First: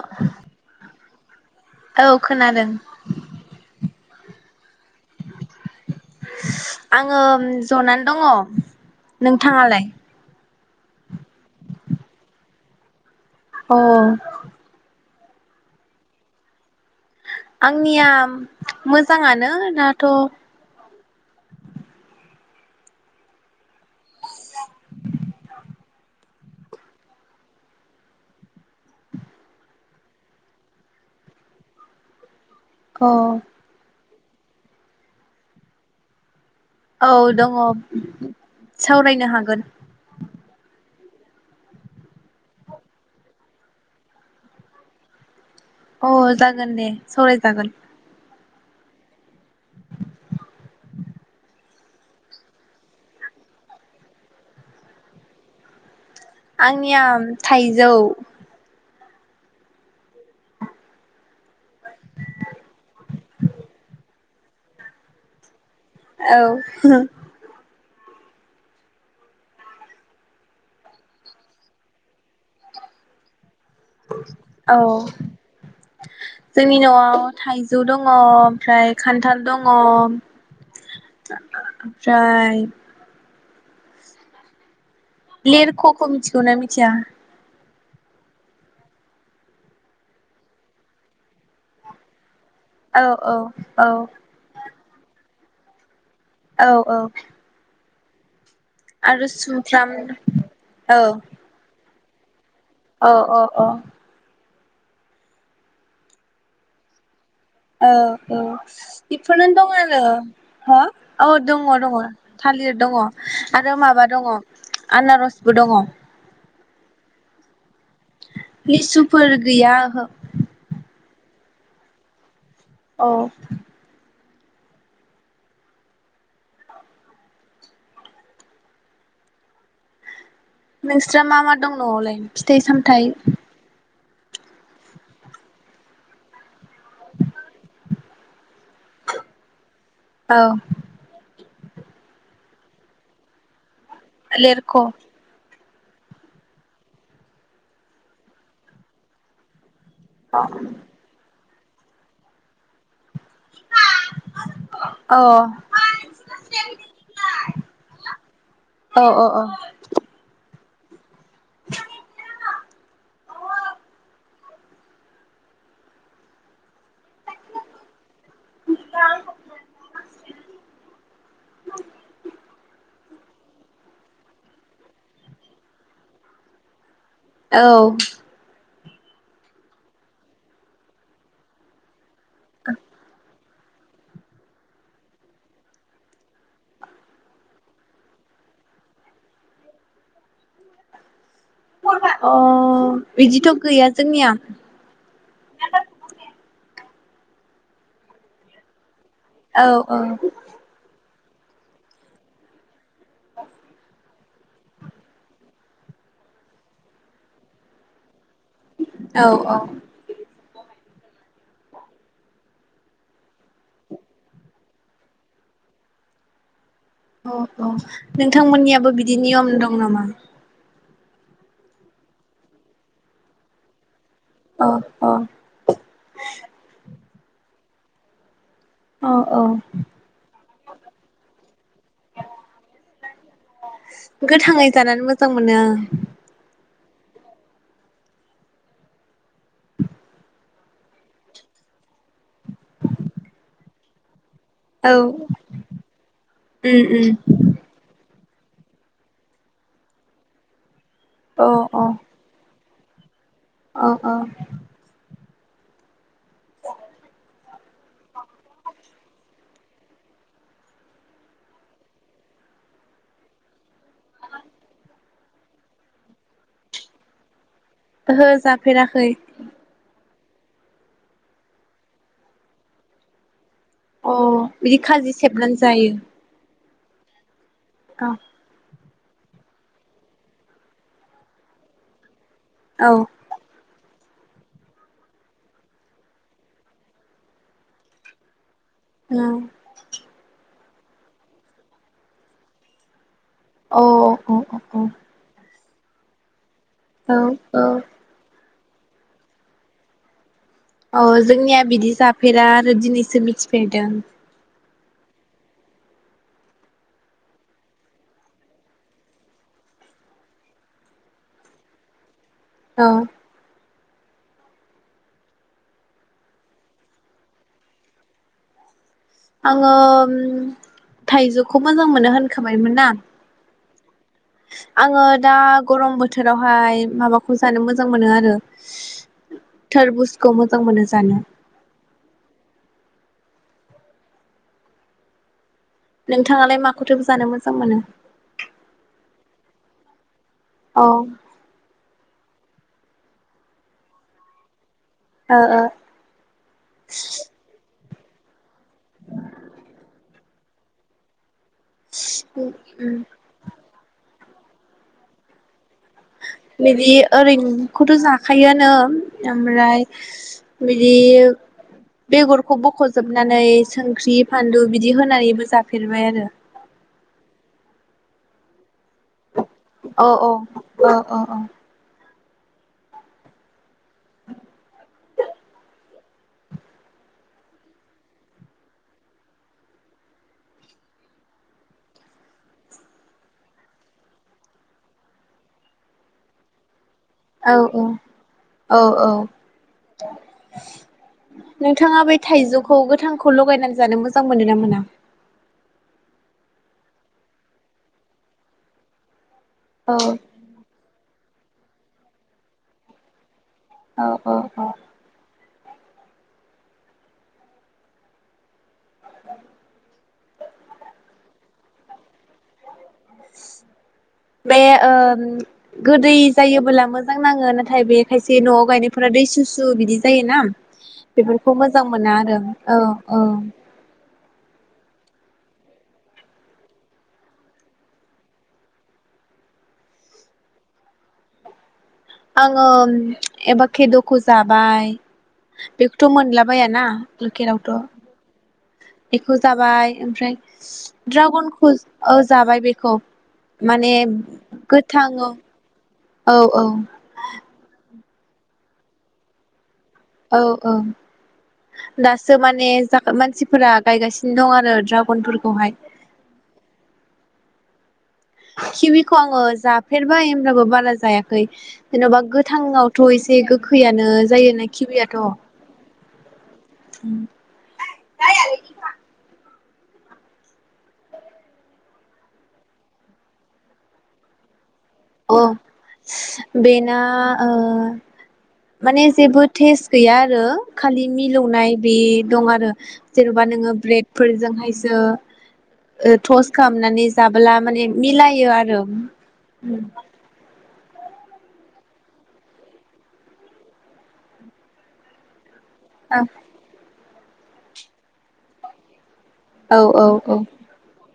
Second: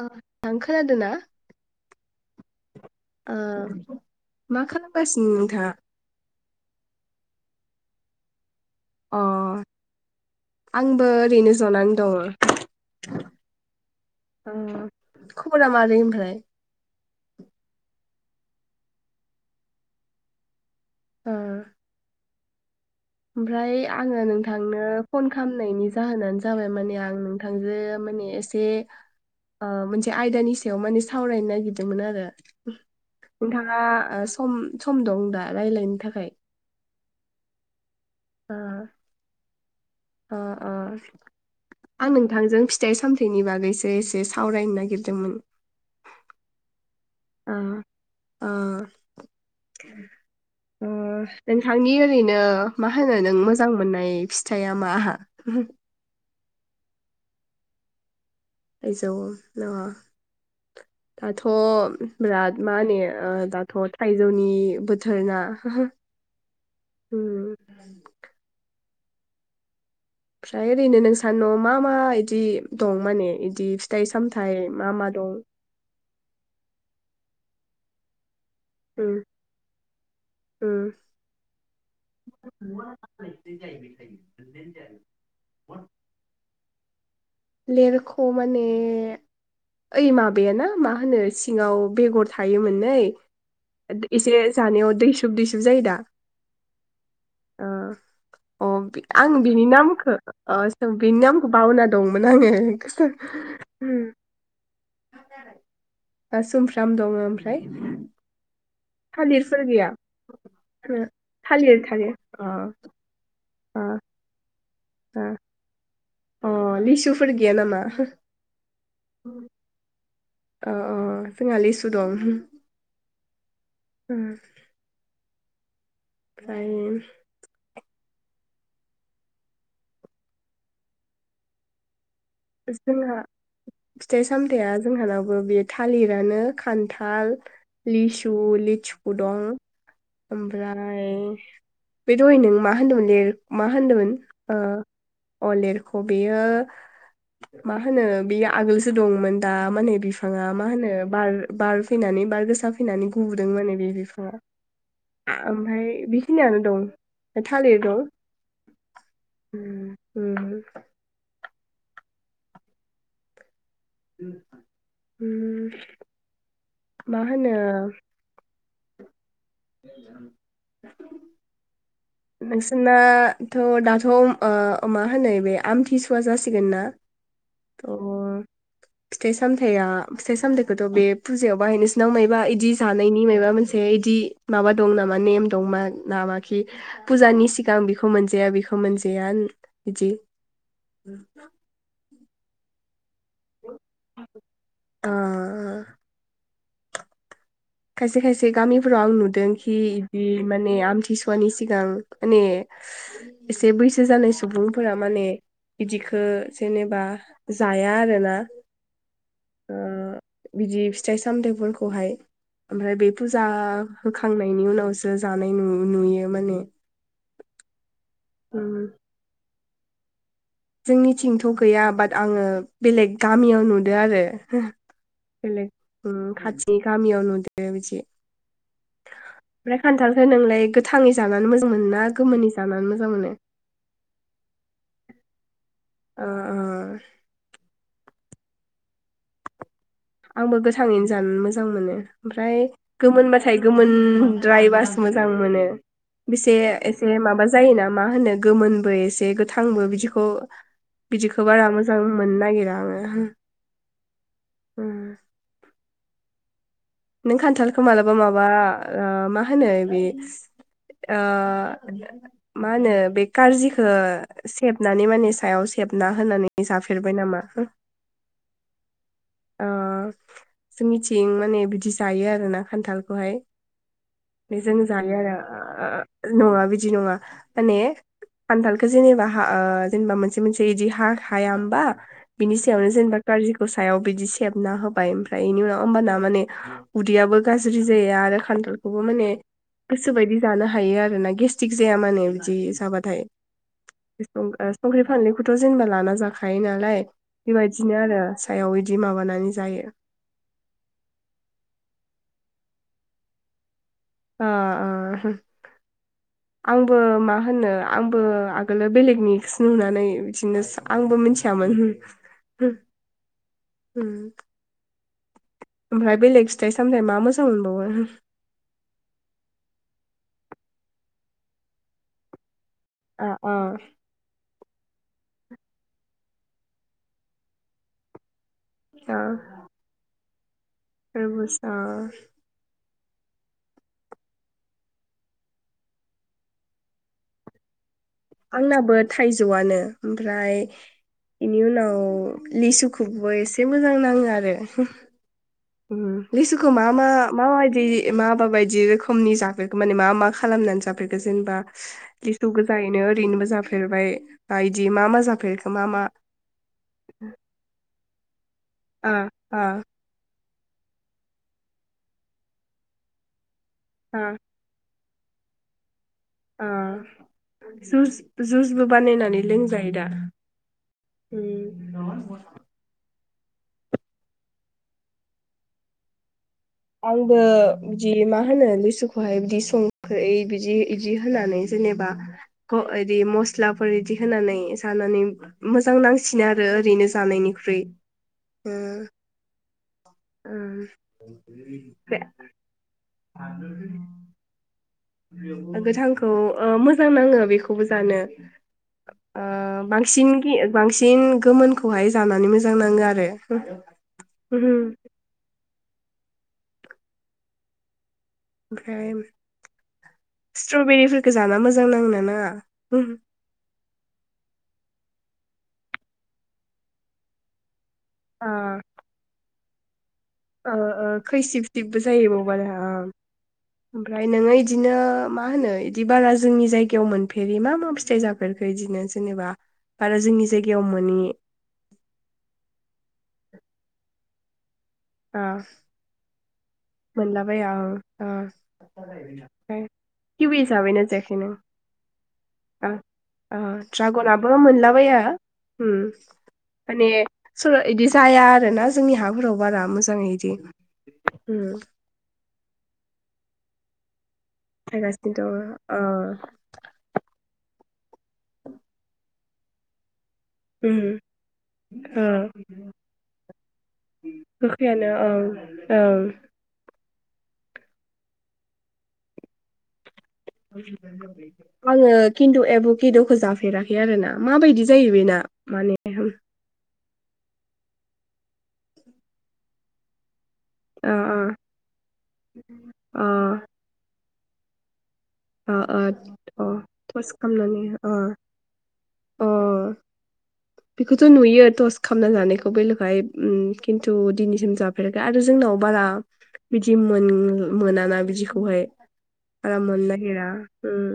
ओ नोंथां खोनादो ना औ खोनादों ओ मा खालामगासिनो नोंथाङा? आङो जनानै दङ'। अ नोंथाङालाय। आंबो ओरैनो जनानै दङो। अ ओ खबरा मारै ओमफ्राय आंनिया मोजाङानो दाथ' ओ ओमफ्राय आङो नोंथांनो फन खालामनायनि जाहोनानो जाबाय माने आं नोंथांजो माने एसे ओ मोनसे आयदानि सायाव माने सावरायनो नागिरदोंमोन आरो अ नोंथाङा सम सम दं दा रायलायनो थाखाय औ दङ ओ सावरायनो हागोन ओ ओ आं नोंथांजों फिथाइ सामथायाइनि बागैसो एसे सावरायनो नागिरदोंमोन अ जागोन दे ओ सावरायजागोन ओ ओ नोंथांनि ओरैनो मा होनो नों मोजां मोननाय फिथाइया माहा आंनिया थाइजौ थाइजौ न' दाथ' बिराद मा होनो ओ दाथ' थाइजौनि बोथोरना औ [unintelligible] ओमफ्राय ओरैनो नोंसानि न'आव मा मा इदि दं माने बिदि फिथाइ सामथाइ औ मा मा दं जोंनि न'आव थाइजौ दङ ओमफ्राय उम खान्थाल दङ उम ओमफ्राय [unintelligible] लेरख' खौ मोथिगौना थिया लेरख' माने ओइ माबाया ना मा होनो सिङाव बेगर थायोमोन नै औ औ औ एसे जानायाव दैसुब दैैसुब जायो दा औ औ ओ अ आरो आं बिनि सुमफ्राम नामखो ओ औ बिनि नामखो बावना मोन आङो औ औ औ [unintelligible] दा सुमफ्राम दङ ओम औ औ बेफोरनो दं गैया आरो हो औ दङ थालिर दङ थालिर अ थालिर दङ। आरो अ माबा दङ। अ आनारसबो दङ। अ लिसुफोर गैया नामा? लिसुफोर गैया ओहो। अ अ जोंहा लिसु दं। औ। उम। फ्रायइम। नोंस्रा मा मा दं न'आवलाय? फिथाइ सामथाइ फिथाइ-सामथाया जोंहानाबो बे थालिरानो खान्थाल लिसु लि थिखु दं औ ओमफ्राय बे दहाय नों मा होन्दों ले मा होदोमोन लेरख' अ ओ अलिरफ ख बेयो मा होनो बेयो आगोलसो दंमोन दा माने बिफाङा मा होनो बार बार फैनानै बार गोसा फैनानै गुबुदोंमोन बे बिफाङा औ ओमफाय बेखिनियानो दं थालिर दं औ औ उम उम। [unintelligible] उम माहोनो [unintelligible] नोंसोरनाथ' दाथ' ओ ओ मा होनो बे आमथिसुवा जासिगोन ना। औ थह फिथाइ-सामथाया फिथाइ-सामथायखौथ' बे फुजायाव बाहायनोस सिनाव मायबा इदि जानायनि मायबा मोनसे बेइदि माबा दं नामा नेम दं मा ना माखि फुजानि सिगां बेखौ मोनजाया बेखौ मोनजाया इदि अ बेदिथ' गैया जोंनिया खायसे खायसे गामि फोराव आं औ नुदोंखि बि माने आमथिसु सुवानि सिगां माने एसे बैसो जानायस सुबुंफोरा माने बिदिखो जेनेबा जाया आरोना। [unintelligible] ओ बिदि फिथाइ सामथायफोरखौहाय ओमफ्राय बे फुजा होखांनायनि उनावसो जानाय नुयो नुयो माने। औ औ। उम नोंथांमोननियाबो बिदि नियम दं नामा। जोंनिथिंथ' गैया बाट आङो बेलेग गामियाव नु अ अ [unintelligible] खाथिनि गामियाव नु [unintelligible] बिदि अ औ ओमफ्राय खान्थालखो नोंलाय गोथाङै जानानै मोजां मोनो ना गोमोनै जानानै मोजां मोनो? थाव मोनो। ओ-ओ। आंबो गोथाङैनो जानो मोजां मोनो ओमफ्राय गोमोनबाथाय गोमोन द्रायबासो औ मोजां मोनो बेसे उम एसे उम माबा जायोना मा होनो गोमोनबो एसे गोथांबो बिदिखौ अ बिदिखौ बारा मोजां मोन्नो नागिरा [unintelligible] औ औ। उम। खान्थालखौ मालाबा माबा ओ मा होनो बे ओ मा होनो बे कारजिखो सेबनानै माने सायाव सेबना होनानै जाफेरबाय नामा? ओहो जाफेराखै। ओ जोंनिथिं माने बिदि जायो आरो ना खान्थालखौहाय। अ बेजों बिदि खाजि जायो आरो सेबनानै जायो ओ नङा बिदि दि नङा। माने औ खान्थाल खो जेनेबा हा ओ जेनेबा मोनसे मोनसे बिदि हा हाया होमबा। बिनि औ सायावनो जेनेबा काजिखौ। हायाव। बिदि सेबना होबाय ओमफ्राय बेनि उनाव होम्बाना माने उदैयाबो गाज्रि जाया आरो खान्थाल [unintelligible] अ माने गोसो बायदि जानो [unintelligible] थायो आरो ना गेस्टिक जाया मानो बिदि जाबाथाय। अ अ अ अ। [unintelligible] 'जेनबा लाना जाख हायो नालाय औ औ बेबायदिनो आरो। [unintelligible] जि माबानानै जायो। अ जोंनिया बिदि जाफेरा आरो दिनैसो मिथिफेरदों। ओ -ओ आंबो मा होनो आंबो आगोलो बेलेगनिसो नुनानै बिदिनो आंबो मिथियामोन। औ उम ओमफ्राय बेलेग फिथाइ सामथायाइ मा मोजां मोनबावो आङो थाइजौखौ मोजां मोनो होनोखोम आ अ आङो दा गरम बोथोरावहाय माबाखौ जानो मोजां मोनो आरो थारबुज खौमोज थारबुज ओ नोंथाङालाय माखौथ' जानो मोजां मोनो आंनाबो थाइजौआनो ओमफ्राय अ ओ बेनि उनाव लिसुखौबो एसे मोजां नाङो आरो ओ उम लिसुखौ मा मा माबादि मा माबाबायद दि रोखोमनि जाफेरखो माने मा मा खालामनानै जाफेरखो जेनेबा लिसु उम उम गोजायैनो ओरैनोबो जाफेर जेनेबाय बायदि मा मा जाफेरखो मा मा बिदि ओरैंखौथ' जा खायोन नो ओ ओ ओमफ्राय बिदि बेगरखौ बख'जोबनानै संख्रि ओ फानलु बिदि होन होनानैबो जाफेरबाय आरो आ जुज जु बो बानायनानै लोंजायो दा औ [inaudible] औ औ औ [inaudible] आंबो बिदि मा होनो लिसुखौहाय बिदि संख्रै बिदि बिदि होनानै जेनेबा बिदि मस्लाफोर बिदि होनानै जानानै मोजां नांसिनो आरो ओरैनो औ जानायनिख्रुइ औ औ औ ओमफ्राय नोंथाङा बे थाइजौखौ गोथांखौ लगायनानै जानो मोजां मोनो ना मोन ना गोथांखौ ओ मोजां नाङो बेखौबो जानो ओ औ बांसिन गि बांसि सिन गोमोनखौहाय जानानै मोजां नाङो आरो। औ औ औ [inaudible] ओमफ्राय स्ट्रबेरिफोरखो जाना मोजां नांङोना नाङा? [inaudible] बे ओ गोदै जायोबोला मोजां नाङो नाथाय बे खायसे न'आव गायनायफोरा दैसु सु सु बिदि जायोना। ओ ओ बेफोरखौ खैसिब मोजां सिबबो मोना आरो। औ औ। फ्राय नोङो इदिनो मा होनो बिदि बारा जोंनि जायगायाव मोनफेरि मा मा फिथाइ जाफेरखो बिदिनो जेनेबा बारा जोंनि जायगायाव मोनि? आङो एबाखेद'खौ जाबाय, ओ बेखौथ' मोनलाबायाना। लकेलावथ' मोनलाबाया ओं ओ। बेखौ जाबाय, ओमफ्राय किवि जाबायना जायाखै नों ड्रागनखौ ओ जाबाय ओ बेखौ ओ माने ड्रागनाबो मोनलाबाया गोथाङाव उम माने [unintelligible] जाया आरो ना जोंनि हाफोराव बारा औ मोजाङैदि। औ दासो माने जा मानसिफोरा गायगासि दं आरो थायगासिनो दङ ड्रागनफोरखौहाय। ओ खिविख' आङो जाफेरब बाय होनब्लाबो बारा उम जायाखै। जेन'बा ओ गोथांआवथ' एसे गोखैयानो जायोना गोखैयानो खिवियाथ'। ओं ओं आङो खिन्थु एबुकेद'खो जाफेराखै आरोना माबायदि जायो बेना अह माने बेना ओ माने जेबो टेस्ट गैया आरो खालि अ मिलौनाय बे दं आरो अ जेन'बा नोङो ब्रेड फोरजोंहायसो अ अ थल अ खामनानै टस्ट जाबोला खालामनानै माने अ मिलायो आरो। अ उम। बेखौथ' नुयो टस खामना जानायखौ बेल'खाय खिन्थु दिनैसिम जाफेराखै आरो जोंनाव बारा बिदि मोन मोनाना बिदिखौहाय। औ आराम औ मोनाय औ [unintelligible] उम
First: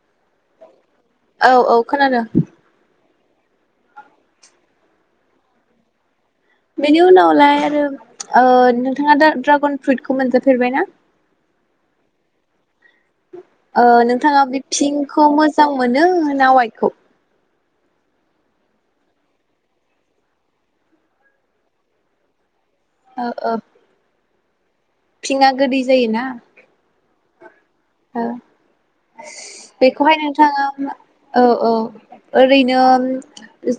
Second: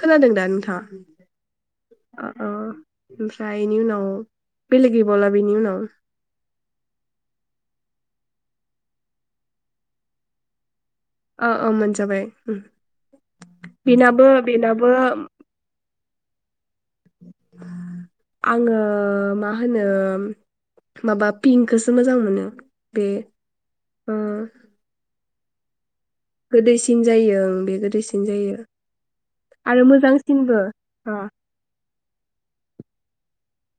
खोनादों दा नोंथाङा? औ औ खोनादों। अ अ ओमफ्राय इनि उनाव बेलेग गैबावला बिनि उनाव बेनि उनावलाय आरो ओ नोंथाङा दा-ड्रागन फ्रुइटखौ मोनजाफेरबायना? ओ ओ मोनजाबाय उम। ओ बेनाबो नोंथाङा बि बेनाबो फिंखौ मोजां मोन नों ना अवायदखौ? आङो मा होनो माबा पिंकखौसो मोजां मोनो। बे ओ फिंङा गोदै जायोना सिन जायो ओं बे गोदैसिन ओ जायो आरो बेखौहाय मोजांसिनबो नोंथाङा अ औ औ ओरैनो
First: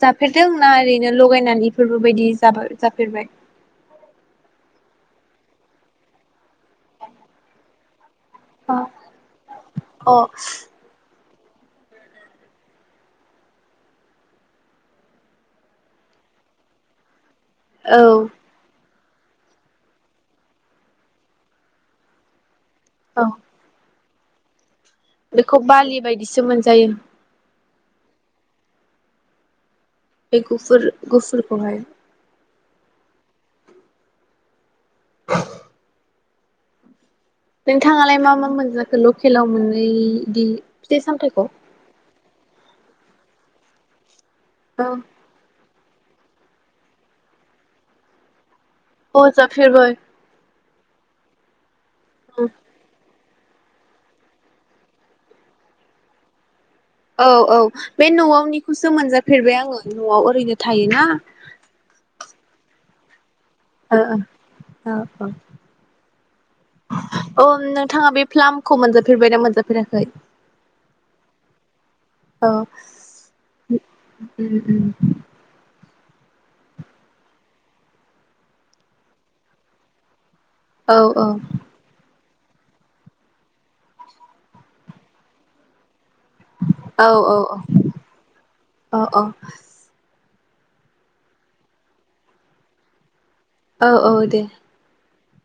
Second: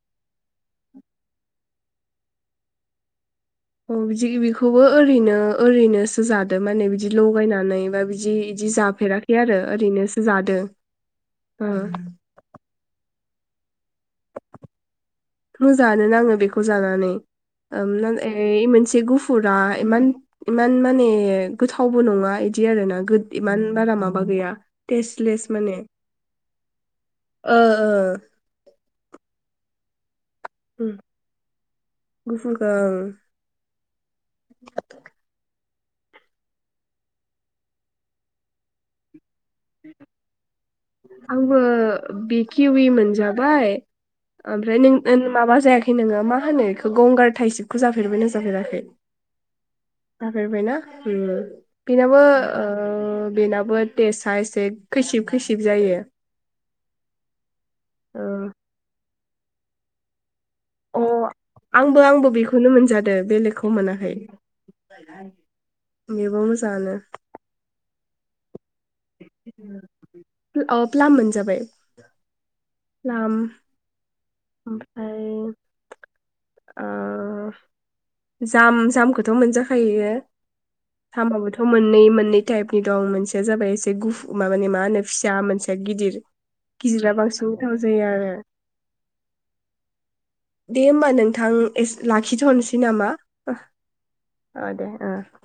जाफेरदों ना ओरैनो लगायनानै बेफोरबो बायदि जाबा जाफेरबाय? अ बिदि बेखौबो ओरैनो ओरैनोसो जादो माने बिदि लगायनानै बा बि इदि इदि अ जाफेराखै आरो अ ओरैनोसो जादों। उम मोजाङानो नाङो बेखौ जानानै। ओम औ नाम ऐइ मोनस से गुफुरा इमान इमान माने गोथावबो नङा इ दि आरो ना गो औ इमान बारा मा बा गैाया बेखौ बालि बायदिसो मोनजायो ओ ओ बे गुफुर गुफुरखौहाय। ओं च नोंथाङालाय मा मा मोनजाखो ल केलाव मोननै इदि फिथाइ सामथाइखौ आंबो बे किउवि मोनजाबाय ओमफ्राय नों ओ औ माबा जायाखै खै नोङो मा होनो इखौ गंगार टाइसिपखौ जाफेरबाय ना जाफेराखै? अ जाफेरबाय जाफेरबायना उम बिनाबो ओ बेनाबो थेसाआ एसे खैसिब खैसि सिब जायो। औ औ बे न'आवनिखौसो मोनजा फेरबाय आङो न'आव ओरैनो अ थायोना आंबो आंबो बेखौ खौनो मोनादों बेलेग खौ ओ मोनाखै औ बेबो मोजाङानो थाङा बे फ्लाम खौ मोनजाफेरबायनाा मोनजाफेराखै अ प्लाम मोनजाबाय औ प्लाम उम उम उम ओमफ्राय ओ जाम जामखौथ' मोनजाखायो औ औ सामफ्रामबोथ' मोननै मोननै टाइपनि दं मोनसेया जाबाय एसे गुफ मा होनो फिसा मोनसेया गिदिर औ गिदिरा औ बांसिन गोथाव जायो आरो औ औ औ दे होमबा नोंथां एस लाखिथ'नोसै सै नामा? ओ औ औ ओ दे ओ